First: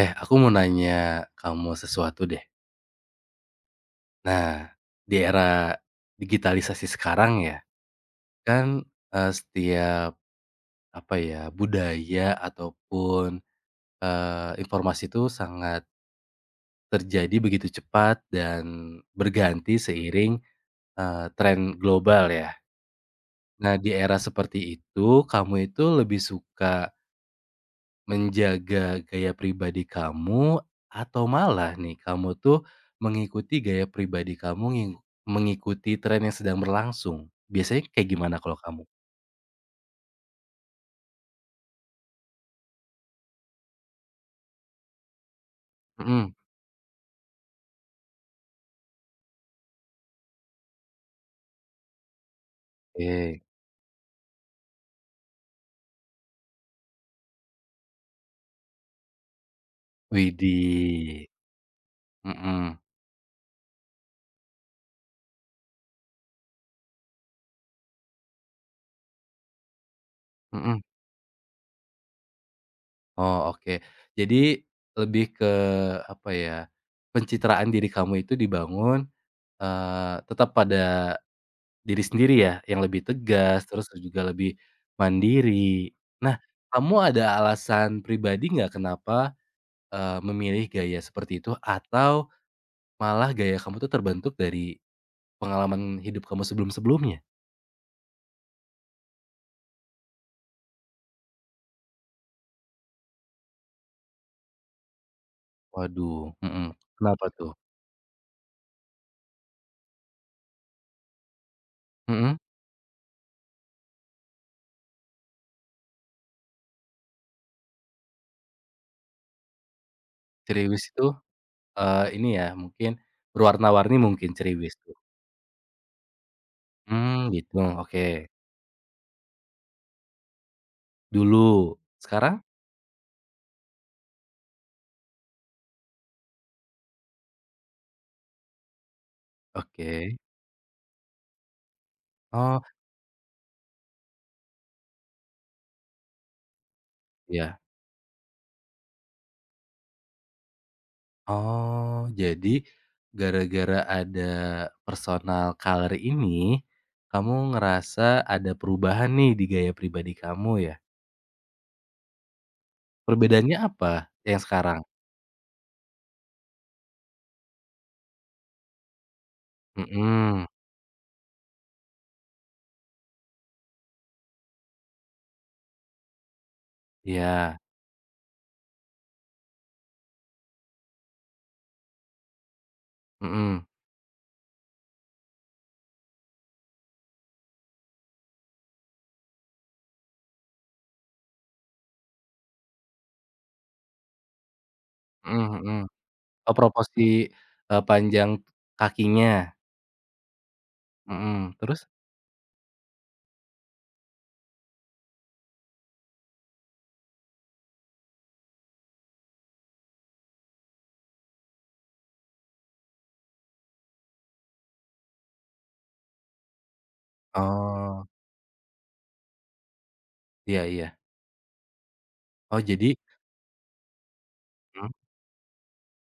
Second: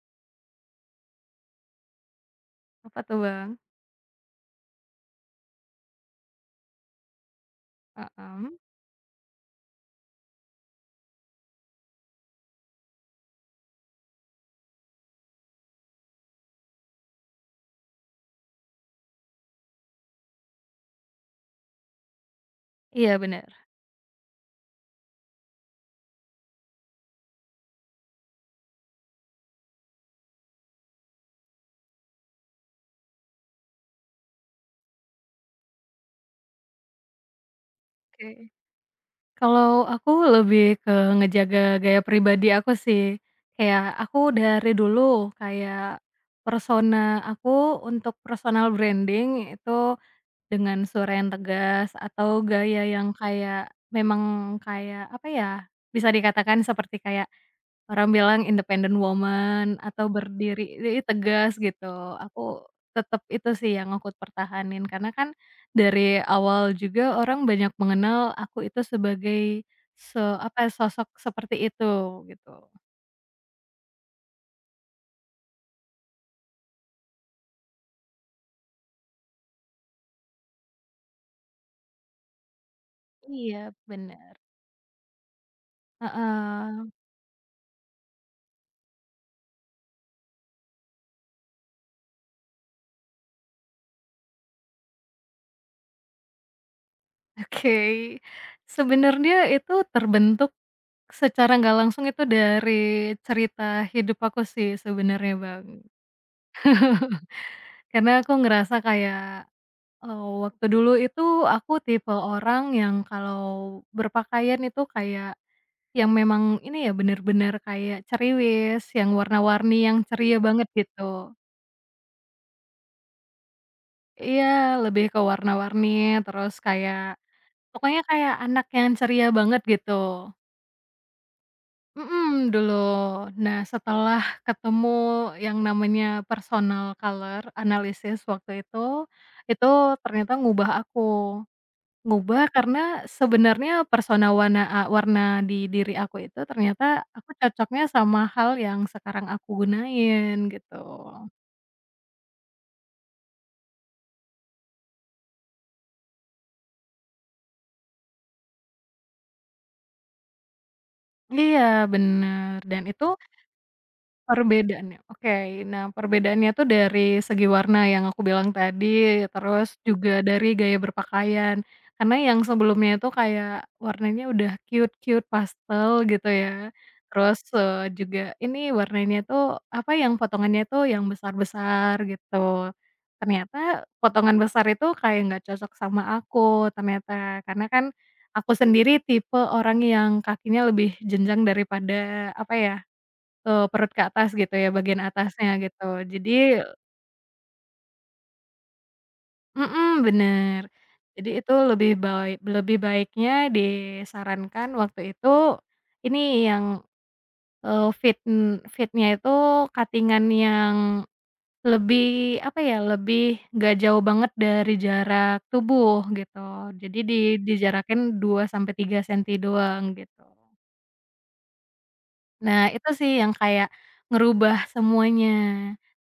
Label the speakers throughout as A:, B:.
A: Eh, aku mau nanya kamu sesuatu deh.
B: Apa tuh, Bang?
A: Nah, di era digitalisasi sekarang ya,
B: Mhm.
A: kan, setiap apa ya, budaya ataupun, informasi itu sangat terjadi begitu cepat dan berganti seiring, tren global ya.
B: Iya, bener.
A: Nah, di era seperti itu, kamu itu lebih suka menjaga gaya pribadi kamu atau malah nih kamu tuh mengikuti gaya pribadi kamu mengikuti tren yang sedang berlangsung? Biasanya kayak gimana
B: Oke.
A: kalau kamu?
B: Kalau aku lebih ke ngejaga gaya pribadi aku sih. Kayak aku dari dulu kayak
A: Mhm,
B: persona aku untuk personal branding itu dengan suara yang tegas atau gaya yang
A: oke.
B: kayak memang kayak apa ya, bisa dikatakan seperti kayak orang bilang independent woman atau berdiri jadi
A: Widih.
B: tegas gitu. Aku
A: Mhm
B: tetap itu sih yang aku pertahanin karena kan dari awal juga orang banyak mengenal aku itu sebagai se apa,
A: mhm.
B: sosok seperti itu gitu.
A: Oh, oke. Jadi lebih ke apa ya, pencitraan diri kamu itu dibangun, tetap pada diri sendiri ya, yang lebih tegas,
B: Iya
A: terus juga
B: bener,
A: lebih mandiri. Nah,
B: heeh.
A: kamu ada alasan pribadi nggak kenapa, memilih gaya seperti itu atau malah gaya kamu tuh terbentuk dari pengalaman hidup kamu sebelum-sebelumnya?
B: Oke, sebenarnya itu terbentuk secara nggak langsung itu dari cerita hidup aku sih sebenarnya Bang.
A: Waduh, mhm, kenapa tuh?
B: Karena aku ngerasa kayak oh, waktu dulu itu aku tipe
A: Mhm,
B: orang yang kalau berpakaian itu kayak yang memang ini ya, bener-bener kayak ceriwis, yang warna-warni, yang ceria banget
A: ceriwis itu,
B: gitu.
A: ini ya mungkin berwarna-warni mungkin
B: Iya,
A: ceriwis tuh?
B: lebih ke warna-warni, terus kayak
A: Mmm, gitu,
B: pokoknya
A: oke.
B: kayak anak yang ceria banget gitu.
A: Dulu, sekarang?
B: Mhm, dulu. Nah, setelah ketemu yang namanya personal color analysis waktu itu
A: Oke.
B: ternyata ngubah aku. Ngubah
A: Oh,
B: karena sebenarnya persona warna warna di diri aku itu ternyata aku
A: ya.
B: cocoknya sama hal yang sekarang aku gunain gitu.
A: Oh, jadi gara-gara ada personal color ini, kamu ngerasa ada perubahan nih di gaya pribadi kamu ya?
B: Iya bener dan itu
A: Perbedaannya apa yang sekarang?
B: perbedaannya oke. Nah, perbedaannya tuh dari segi warna yang aku bilang tadi, terus juga
A: Mhm,
B: dari gaya berpakaian. Karena yang sebelumnya itu kayak warnanya udah cute-cute pastel gitu ya. Terus,
A: iya,
B: juga ini warnanya tuh apa, yang potongannya tuh yang besar-besar gitu.
A: mhm
B: Ternyata potongan besar itu kayak nggak cocok sama aku ternyata. Karena kan aku sendiri tipe orang yang kakinya lebih jenjang daripada apa ya, perut ke atas gitu ya, bagian atasnya
A: mhm mhm.
B: gitu. Jadi,
A: Oh, proporsi, panjang kakinya?
B: mhm, bener. Jadi itu
A: Mhm, terus?
B: lebih baiknya disarankan waktu itu, ini yang, fitnya itu cutting-an yang lebih, apa ya, lebih nggak jauh banget dari jarak tubuh gitu. Jadi dijarakin
A: Oh,
B: 2 sampai 3 senti doang gitu.
A: iya iya. Oh,
B: Nah, itu
A: jadi
B: sih yang kayak ngerubah
A: mhm,
B: semuanya.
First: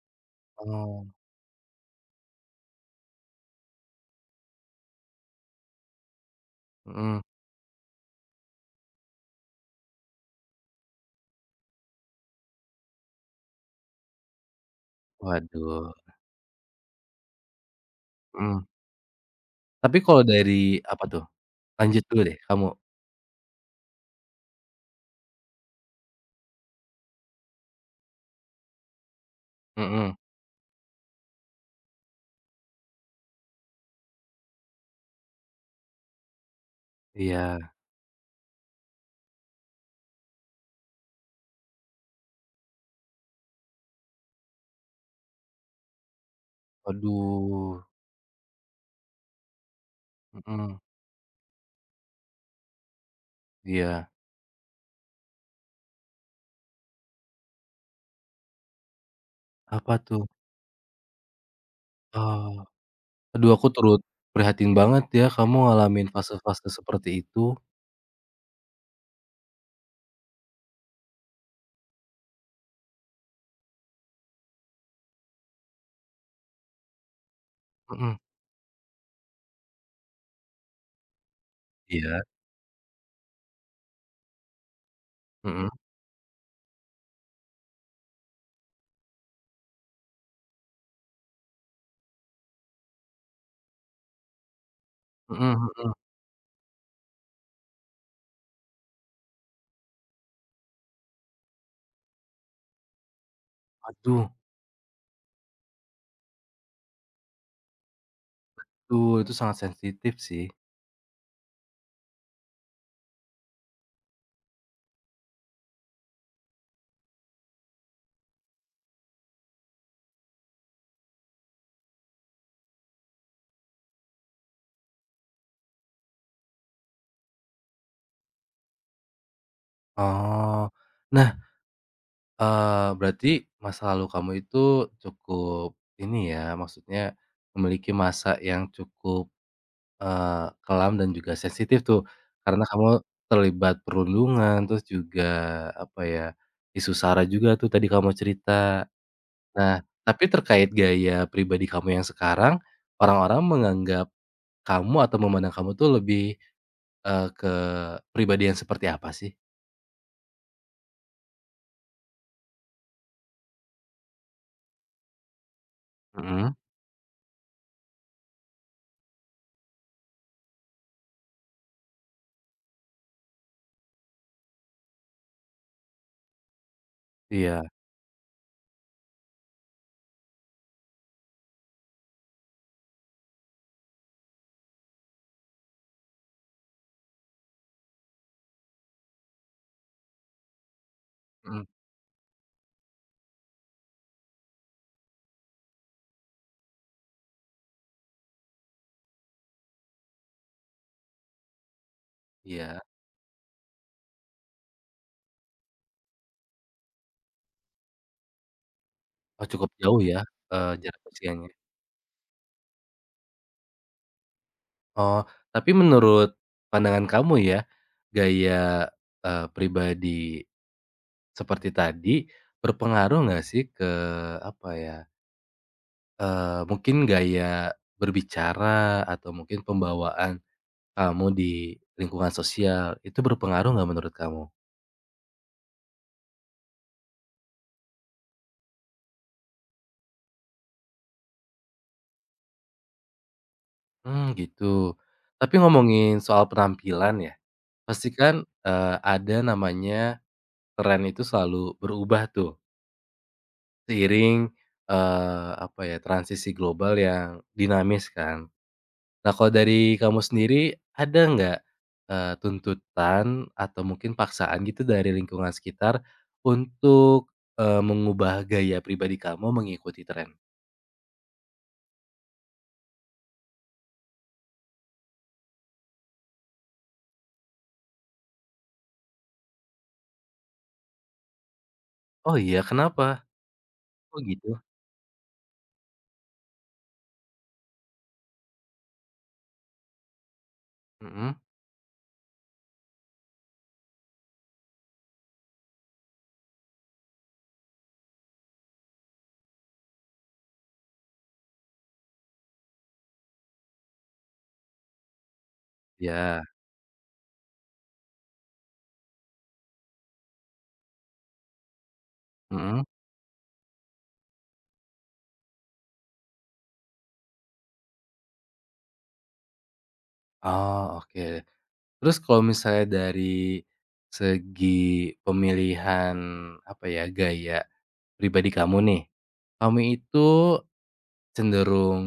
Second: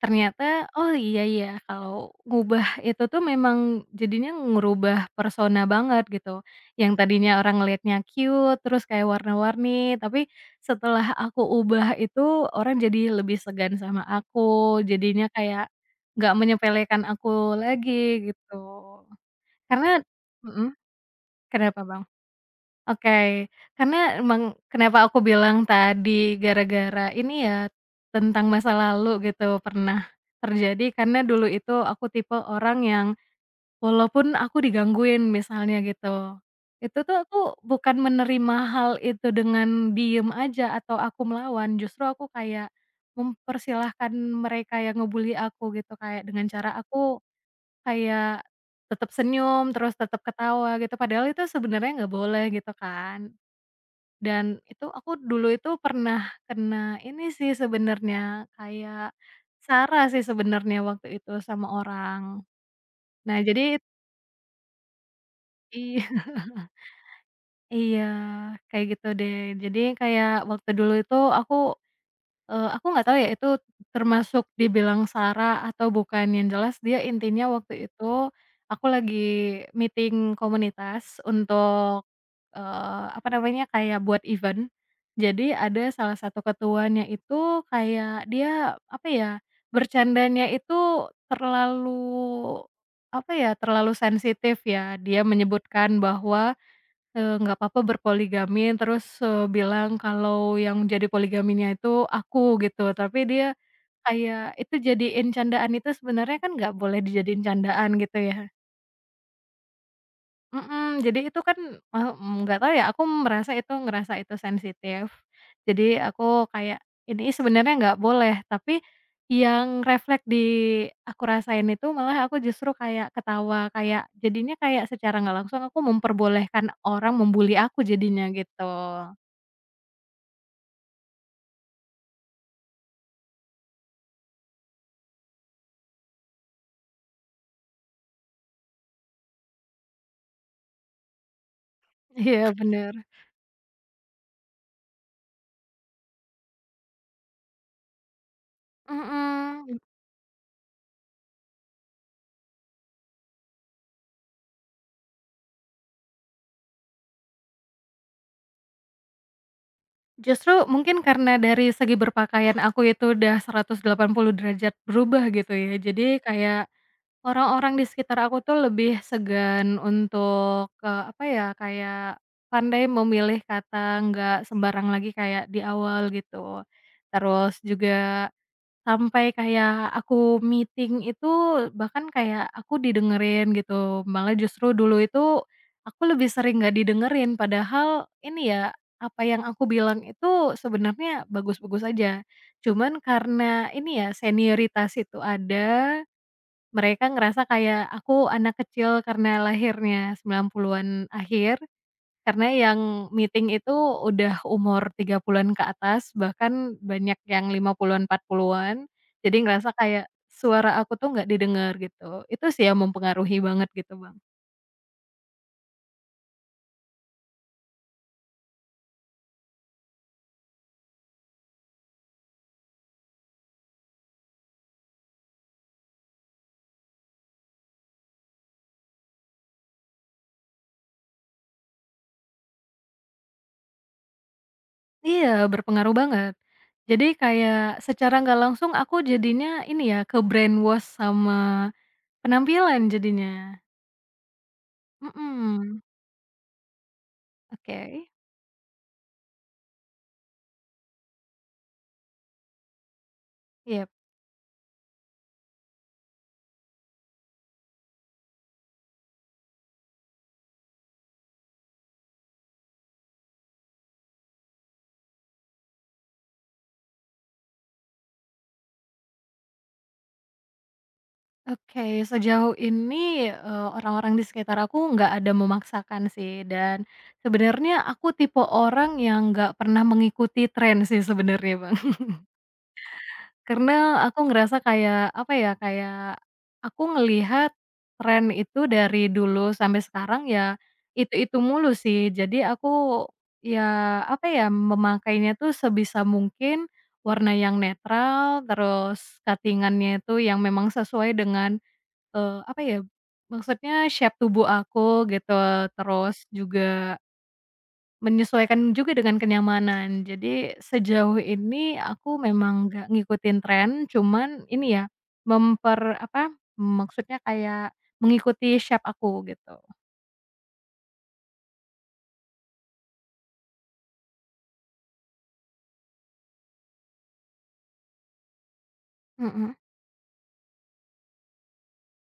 B: Ternyata, oh
A: oh,
B: iya ya kalau ngubah itu tuh memang jadinya ngerubah persona banget gitu. Yang
A: mhm.
B: tadinya orang ngelihatnya cute, terus kayak warna-warni, tapi setelah aku ubah itu orang jadi lebih segan sama aku, jadinya kayak
A: Waduh,
B: nggak menyepelekan aku lagi gitu.
A: mhm. Tapi
B: Karena.
A: kalau dari
B: Mhm,
A: apa tuh?
B: kenapa, Bang?
A: Lanjut dulu deh kamu,
B: Oke, karena emang kenapa aku bilang tadi gara-gara ini ya, tentang masa lalu gitu, pernah
A: mhm,
B: terjadi karena dulu itu aku tipe orang yang walaupun aku digangguin misalnya gitu, itu tuh aku
A: iya.
B: bukan menerima hal itu dengan diem aja atau aku melawan, justru aku kayak mempersilahkan mereka yang ngebully aku gitu, kayak dengan cara aku
A: Waduh,
B: kayak tetap senyum, terus tetap ketawa
A: mhm,
B: gitu, padahal itu sebenarnya nggak boleh gitu kan.
A: iya,
B: Dan itu aku dulu itu pernah kena ini sih sebenarnya, kayak
A: apa
B: SARA sih
A: tuh?
B: sebenarnya waktu itu sama orang.
A: Oh,
B: Nah
A: aduh aku
B: jadi
A: turut prihatin banget ya kamu
B: iya
A: ngalamin fase-fase seperti itu,
B: iya, kayak gitu deh. Jadi kayak waktu dulu itu aku nggak tahu ya itu termasuk dibilang SARA atau bukan, yang jelas dia intinya waktu itu
A: mhm,
B: aku lagi meeting komunitas untuk
A: iya,
B: Apa namanya, kayak buat event. Jadi
A: mhm,
B: ada salah satu ketuanya itu kayak dia, apa ya, bercandanya itu terlalu, apa ya, terlalu sensitif ya. Dia
A: mhm mhm,
B: menyebutkan bahwa, nggak apa-apa berpoligami, terus, bilang kalau yang jadi poligaminya itu aku gitu. Tapi dia
A: aduh,
B: kayak itu jadiin candaan itu sebenarnya kan nggak boleh dijadiin candaan gitu ya.
A: tuh itu sangat sensitif sih.
B: Mhm, jadi itu kan, eee, nggak tahu ya, aku merasa itu ngerasa itu sensitif. Jadi aku kayak, ini sebenarnya nggak boleh, tapi yang refleks di aku rasain itu malah aku justru kayak ketawa, kayak jadinya kayak secara nggak langsung aku memperbolehkan orang membuli aku jadinya gitu.
A: Oh, nah, berarti masa lalu kamu itu cukup ini ya, maksudnya memiliki masa yang cukup kelam dan juga sensitif tuh,
B: Iya
A: karena kamu
B: bener,
A: terlibat perundungan, terus juga, apa ya, isu SARA juga tuh tadi kamu cerita.
B: mhm.
A: Nah, tapi terkait gaya pribadi kamu yang sekarang, orang-orang menganggap kamu atau memandang kamu tuh lebih, ke pribadi yang seperti apa sih?
B: Justru mungkin karena dari segi berpakaian aku itu udah 180 derajat berubah gitu ya, jadi
A: Mhm,
B: kayak orang-orang di sekitar aku tuh lebih segan untuk, apa ya, kayak pandai memilih kata, nggak sembarang lagi kayak di awal gitu. Terus
A: iya,
B: juga sampai kayak aku meeting itu bahkan kayak aku didengerin gitu, malah justru dulu itu aku lebih sering nggak didengerin padahal ini ya, apa yang aku bilang itu sebenarnya
A: mhm,
B: bagus-bagus aja. Cuman karena ini ya, senioritas itu ada mereka ngerasa kayak aku anak kecil karena lahirnya 90-an akhir, karena yang
A: iya.
B: meeting itu udah umur 30-an ke atas, bahkan banyak yang 50-an, 40-an. Jadi
A: Oh cukup
B: ngerasa
A: jauh
B: kayak
A: ya,
B: suara aku
A: jarak
B: tuh nggak
A: usianya.
B: didengar gitu. Itu sih yang mempengaruhi banget gitu, Bang.
A: Oh, tapi menurut pandangan kamu ya, gaya, pribadi seperti tadi, berpengaruh nggak sih ke apa ya, mungkin gaya berbicara atau mungkin pembawaan kamu di lingkungan sosial, itu berpengaruh nggak menurut kamu?
B: Iya, berpengaruh banget. Jadi kayak secara nggak langsung aku jadinya ini ya, ke-brainwash sama penampilan jadinya.
A: Hmm gitu. Tapi
B: Mhm,
A: ngomongin soal penampilan ya,
B: oke,
A: pasti kan, eh, ada namanya tren itu selalu berubah tuh
B: iya.
A: seiring, apa ya, transisi global yang dinamis kan. Nah, kalau dari kamu sendiri ada nggak, tuntutan atau mungkin paksaan gitu dari lingkungan sekitar untuk, mengubah gaya pribadi kamu mengikuti tren?
B: Oke, sejauh ini, orang-orang di sekitar aku nggak ada memaksakan sih, dan sebenarnya aku tipe orang yang nggak pernah mengikuti tren sih sebenarnya, Bang.
A: Oh iya, kenapa?
B: Karena
A: Oh
B: aku
A: gitu?
B: ngerasa kayak, apa ya, kayak aku ngelihat tren itu dari dulu sampai sekarang ya
A: Mm-mm.
B: itu-itu mulu sih. Jadi aku ya, apa ya, memakainya tuh sebisa mungkin warna yang netral, terus cutting an itu yang memang sesuai dengan apa ya, maksudnya shape tubuh aku gitu, terus
A: Ya.
B: juga menyesuaikan juga dengan kenyamanan. Jadi sejauh ini aku
A: Iya,
B: memang
A: mhm.
B: nggak ngikutin tren, cuman ini ya, memper apa, maksudnya kayak mengikuti shape aku gitu.
A: Oh oke. Terus kalau misalnya dari segi pemilihan, apa ya, gaya pribadi kamu nih,
B: Mhm,
A: kamu itu cenderung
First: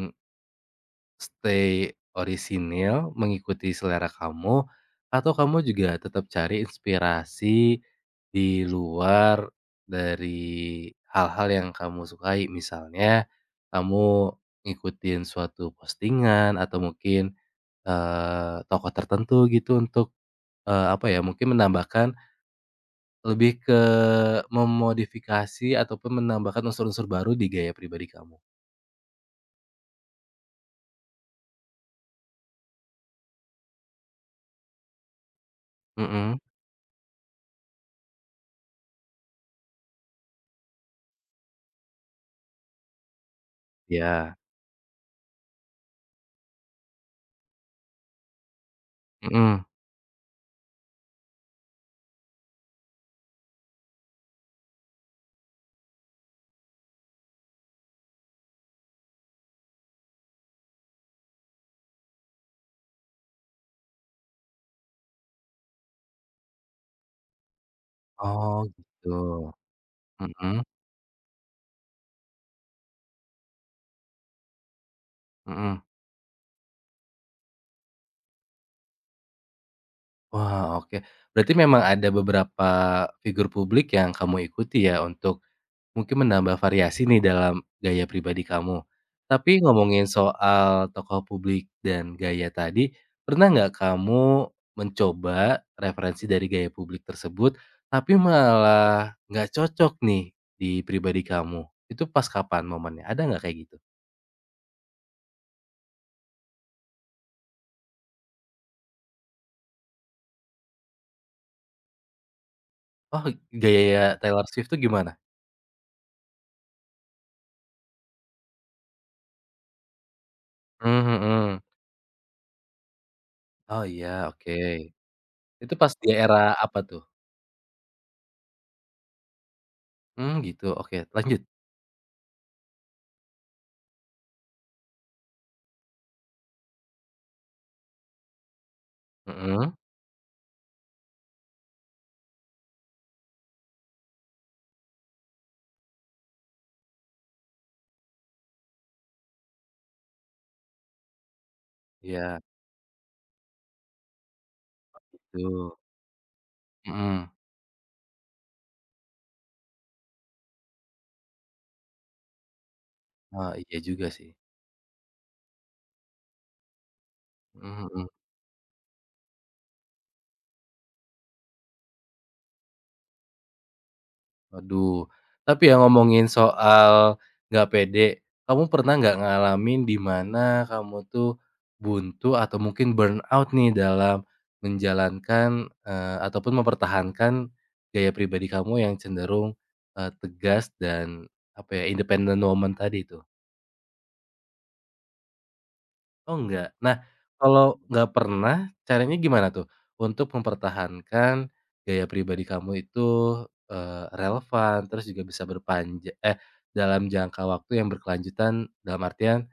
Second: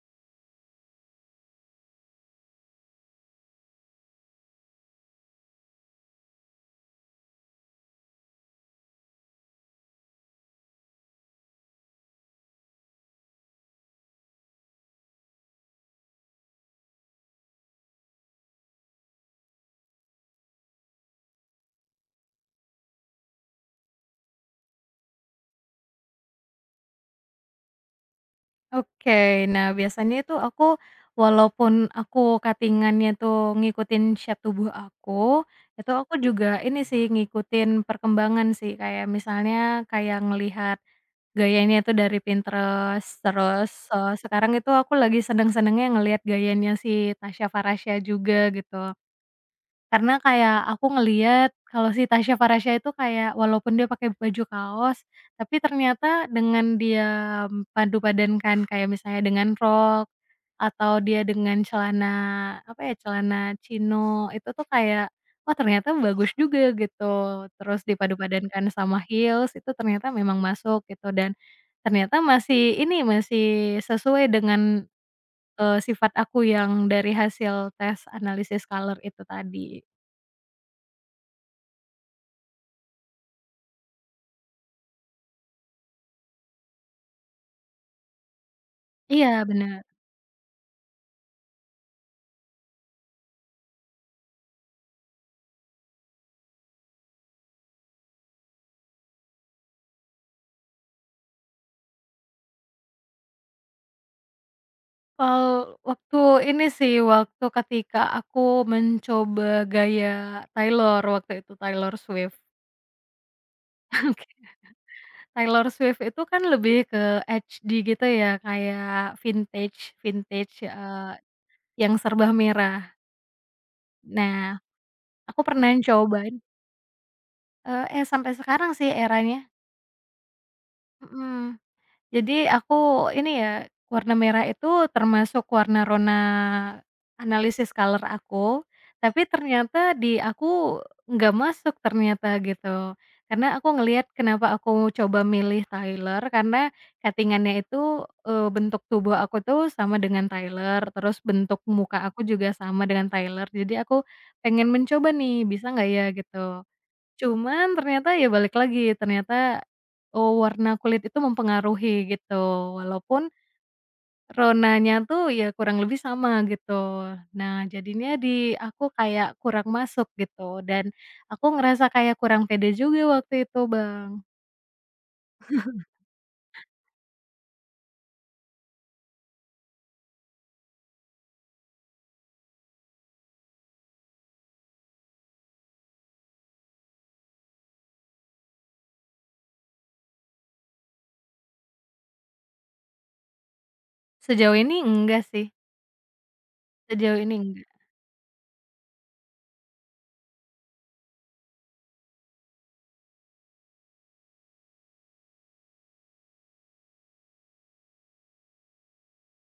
A: stay orisinil, mengikuti selera kamu, atau kamu juga tetap cari inspirasi di luar dari hal-hal yang kamu sukai? Misalnya, kamu ngikutin suatu postingan atau mungkin, tokoh tertentu gitu untuk, apa ya, mungkin menambahkan lebih ke memodifikasi ataupun menambahkan unsur-unsur baru di gaya pribadi kamu?
B: oke. Nah, biasanya itu aku walaupun aku cutting-annya tuh ngikutin shape tubuh aku, itu aku
A: Mm.
B: juga ini sih ngikutin perkembangan sih, kayak misalnya kayak ngelihat gayanya itu dari Pinterest, terus,
A: Ya.
B: sekarang itu aku lagi seneng-senengnya ngelihat gayanya si Tasya Farasya juga gitu.
A: Iya, mhm.
B: Karena kayak aku ngelihat kalau si Tasya Farasya itu kayak walaupun dia pakai baju kaos, tapi ternyata dengan dia padu padankan kayak misalnya dengan rok, atau dia dengan celana, apa ya, celana chino itu tuh kayak, "Oh ternyata bagus juga," gitu. Terus dipadu
A: Oh,
B: padankan sama
A: gitu.
B: heels itu ternyata memang
A: Mhm
B: masuk gitu dan ternyata masih ini, masih sesuai dengan,
A: mhm.
B: sifat aku yang dari hasil tes analisis color itu tadi.
A: Wah, oke. Berarti memang ada beberapa figur publik yang kamu ikuti ya, untuk mungkin menambah variasi nih dalam gaya pribadi kamu.
B: Iya,
A: Tapi
B: bener.
A: ngomongin soal tokoh publik dan gaya tadi, pernah nggak kamu mencoba referensi dari gaya publik tersebut, tapi malah nggak cocok nih di pribadi kamu? Itu pas kapan momennya? Ada nggak kayak gitu?
B: Eee, Waktu ini sih, waktu ketika aku mencoba gaya Taylor, waktu itu Taylor Swift.
A: Oh, gaya Taylor Swift tuh gimana?
B: Taylor Swift itu kan lebih ke HD gitu ya, kayak vintage vintage,
A: Mmm, mhm.
B: yang serba merah.
A: Oh, iya,
B: Nah,
A: oke.
B: aku pernah
A: Itu pas di
B: cobain
A: era apa tuh?
B: sampai sekarang sih eranya.
A: Mmm, gitu, oke lanjut.
B: Mhm. Jadi aku ini ya, warna merah itu termasuk warna rona analisis color aku, tapi
A: Mhm,
B: ternyata di aku nggak masuk ternyata gitu. Karena aku ngelihat kenapa aku coba milih Tyler, karena cutting-annya itu, bentuk tubuh aku tuh sama dengan Tyler, terus bentuk muka aku
A: iya
B: juga sama dengan Tyler. Jadi aku pengen mencoba nih, bisa
A: gitu,
B: nggak ya gitu.
A: mhm.
B: Cuman ternyata ya balik lagi, ternyata, warna kulit itu mempengaruhi gitu, walaupun
A: Oh iya juga sih,
B: ronanya tuh ya kurang lebih sama gitu. Nah
A: mhm mhm.
B: jadinya di aku kayak kurang masuk gitu dan aku ngerasa kayak kurang pede juga waktu itu, Bang.
A: Waduh, tapi ya ngomongin soal nggak pede, kamu pernah nggak ngalamin di mana kamu tuh buntu atau mungkin burnout nih dalam menjalankan, ataupun mempertahankan gaya pribadi kamu yang cenderung, tegas dan apa ya, independent woman tadi itu?
B: Sejauh ini enggak sih,
A: Oh enggak. Nah,
B: sejauh ini enggak,
A: kalau nggak pernah, caranya gimana tuh untuk mempertahankan gaya pribadi kamu itu, relevan, terus juga bisa berpanjang eh, dalam jangka waktu yang berkelanjutan, dalam artian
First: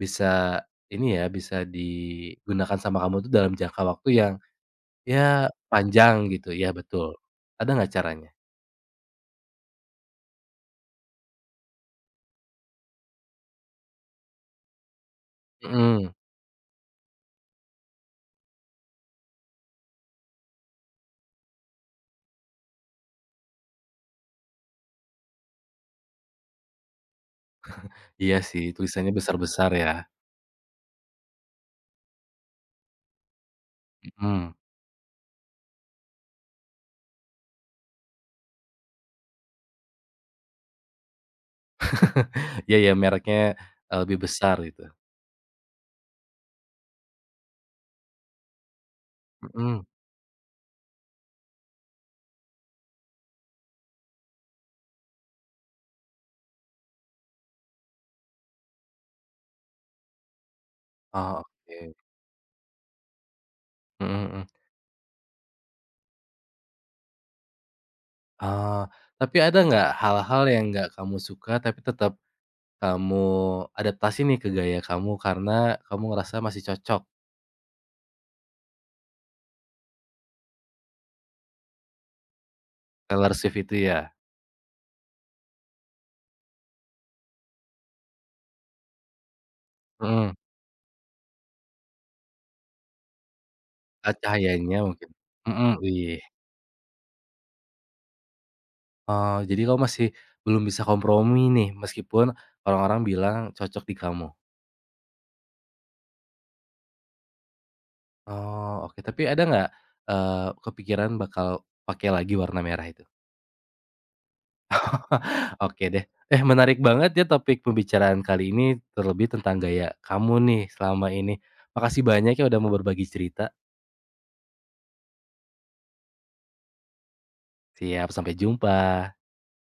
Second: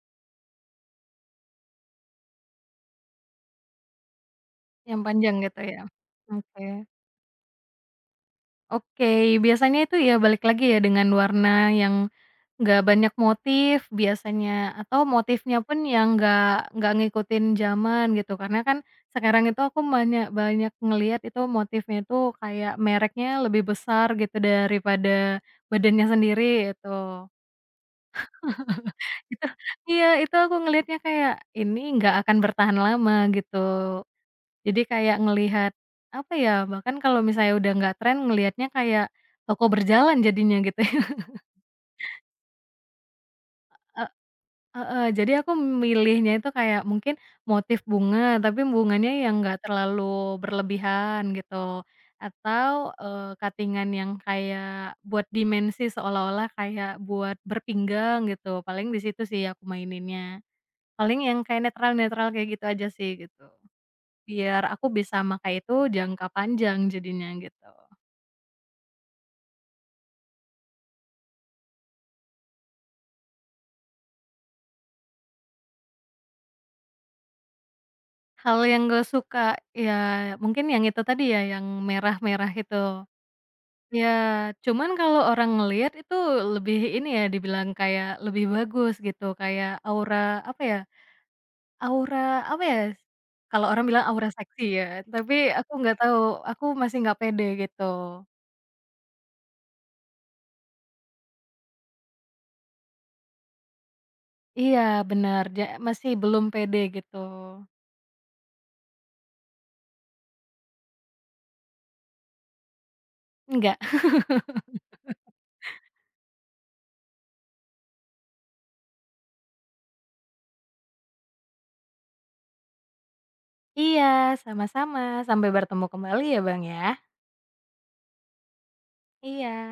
A: bisa ini ya, bisa digunakan sama kamu tuh dalam jangka waktu yang
B: yang panjang
A: ya
B: gitu ya.
A: panjang gitu, ya
B: Oke.
A: betul. Ada nggak caranya?
B: Oke, biasanya itu ya balik lagi ya dengan warna yang nggak banyak motif biasanya, atau motifnya pun
A: Mhm.
B: yang nggak ngikutin zaman gitu. Karena kan sekarang itu aku banyak banyak ngelihat itu motifnya itu kayak mereknya lebih besar gitu daripada badannya sendiri itu.
A: Iya sih, tulisannya
B: Itu
A: besar-besar ya.
B: iya, itu aku ngelihatnya kayak, ini nggak akan bertahan lama gitu.
A: Mhm.
B: Jadi kayak ngelihat, apa ya, bahkan kalau misalnya udah nggak tren ngelihatnya kayak toko berjalan jadinya gitu.
A: Iya ya mereknya, lebih besar gitu.
B: Heeh, jadi aku milihnya itu kayak mungkin motif bunga, tapi bunganya yang nggak
A: Mhm.
B: terlalu berlebihan gitu, atau, cutting yang kayak buat dimensi seolah-olah kayak buat berpinggang gitu, paling di situ sih aku maininnya. Paling yang
A: Oh,
B: kayak
A: oke.
B: netral-netral kayak gitu aja sih gitu,
A: Mhm mhm.
B: biar aku bisa makai itu jangka panjang jadinya gitu.
A: Ah, tapi ada nggak hal-hal yang nggak kamu suka, tapi tetap kamu adaptasi nih ke gaya kamu karena kamu ngerasa masih cocok,
B: Hal yang gak suka, ya mungkin yang itu tadi ya, yang merah-merah itu.
A: Taylor Swift itu ya?
B: Iya, cuman kalau orang ngelihat itu lebih ini ya, dibilang kayak lebih bagus gitu, kayak
A: Mhm,
B: apa ya, aura apa ya, kalau orang bilang aura seksi
A: cahayanya
B: ya,
A: mungkin.
B: tapi aku
A: Mhm,
B: nggak tahu,
A: wih.
B: aku masih nggak pede gitu.
A: Oh, jadi kamu masih belum bisa kompromi nih, meskipun orang-orang bilang cocok di kamu?
B: Iya benar ja masih belum pede gitu.
A: Oh, oke. Tapi ada nggak, kepikiran bakal pakai lagi warna merah itu?
B: Enggak.
A: Oke deh. Eh, menarik banget ya topik pembicaraan kali ini, terlebih tentang gaya kamu nih selama ini. Makasih banyak ya udah mau berbagi cerita.
B: Iya, sama-sama, sampai bertemu kembali ya Bang ya.
A: Siap, sampai jumpa.
B: Iya.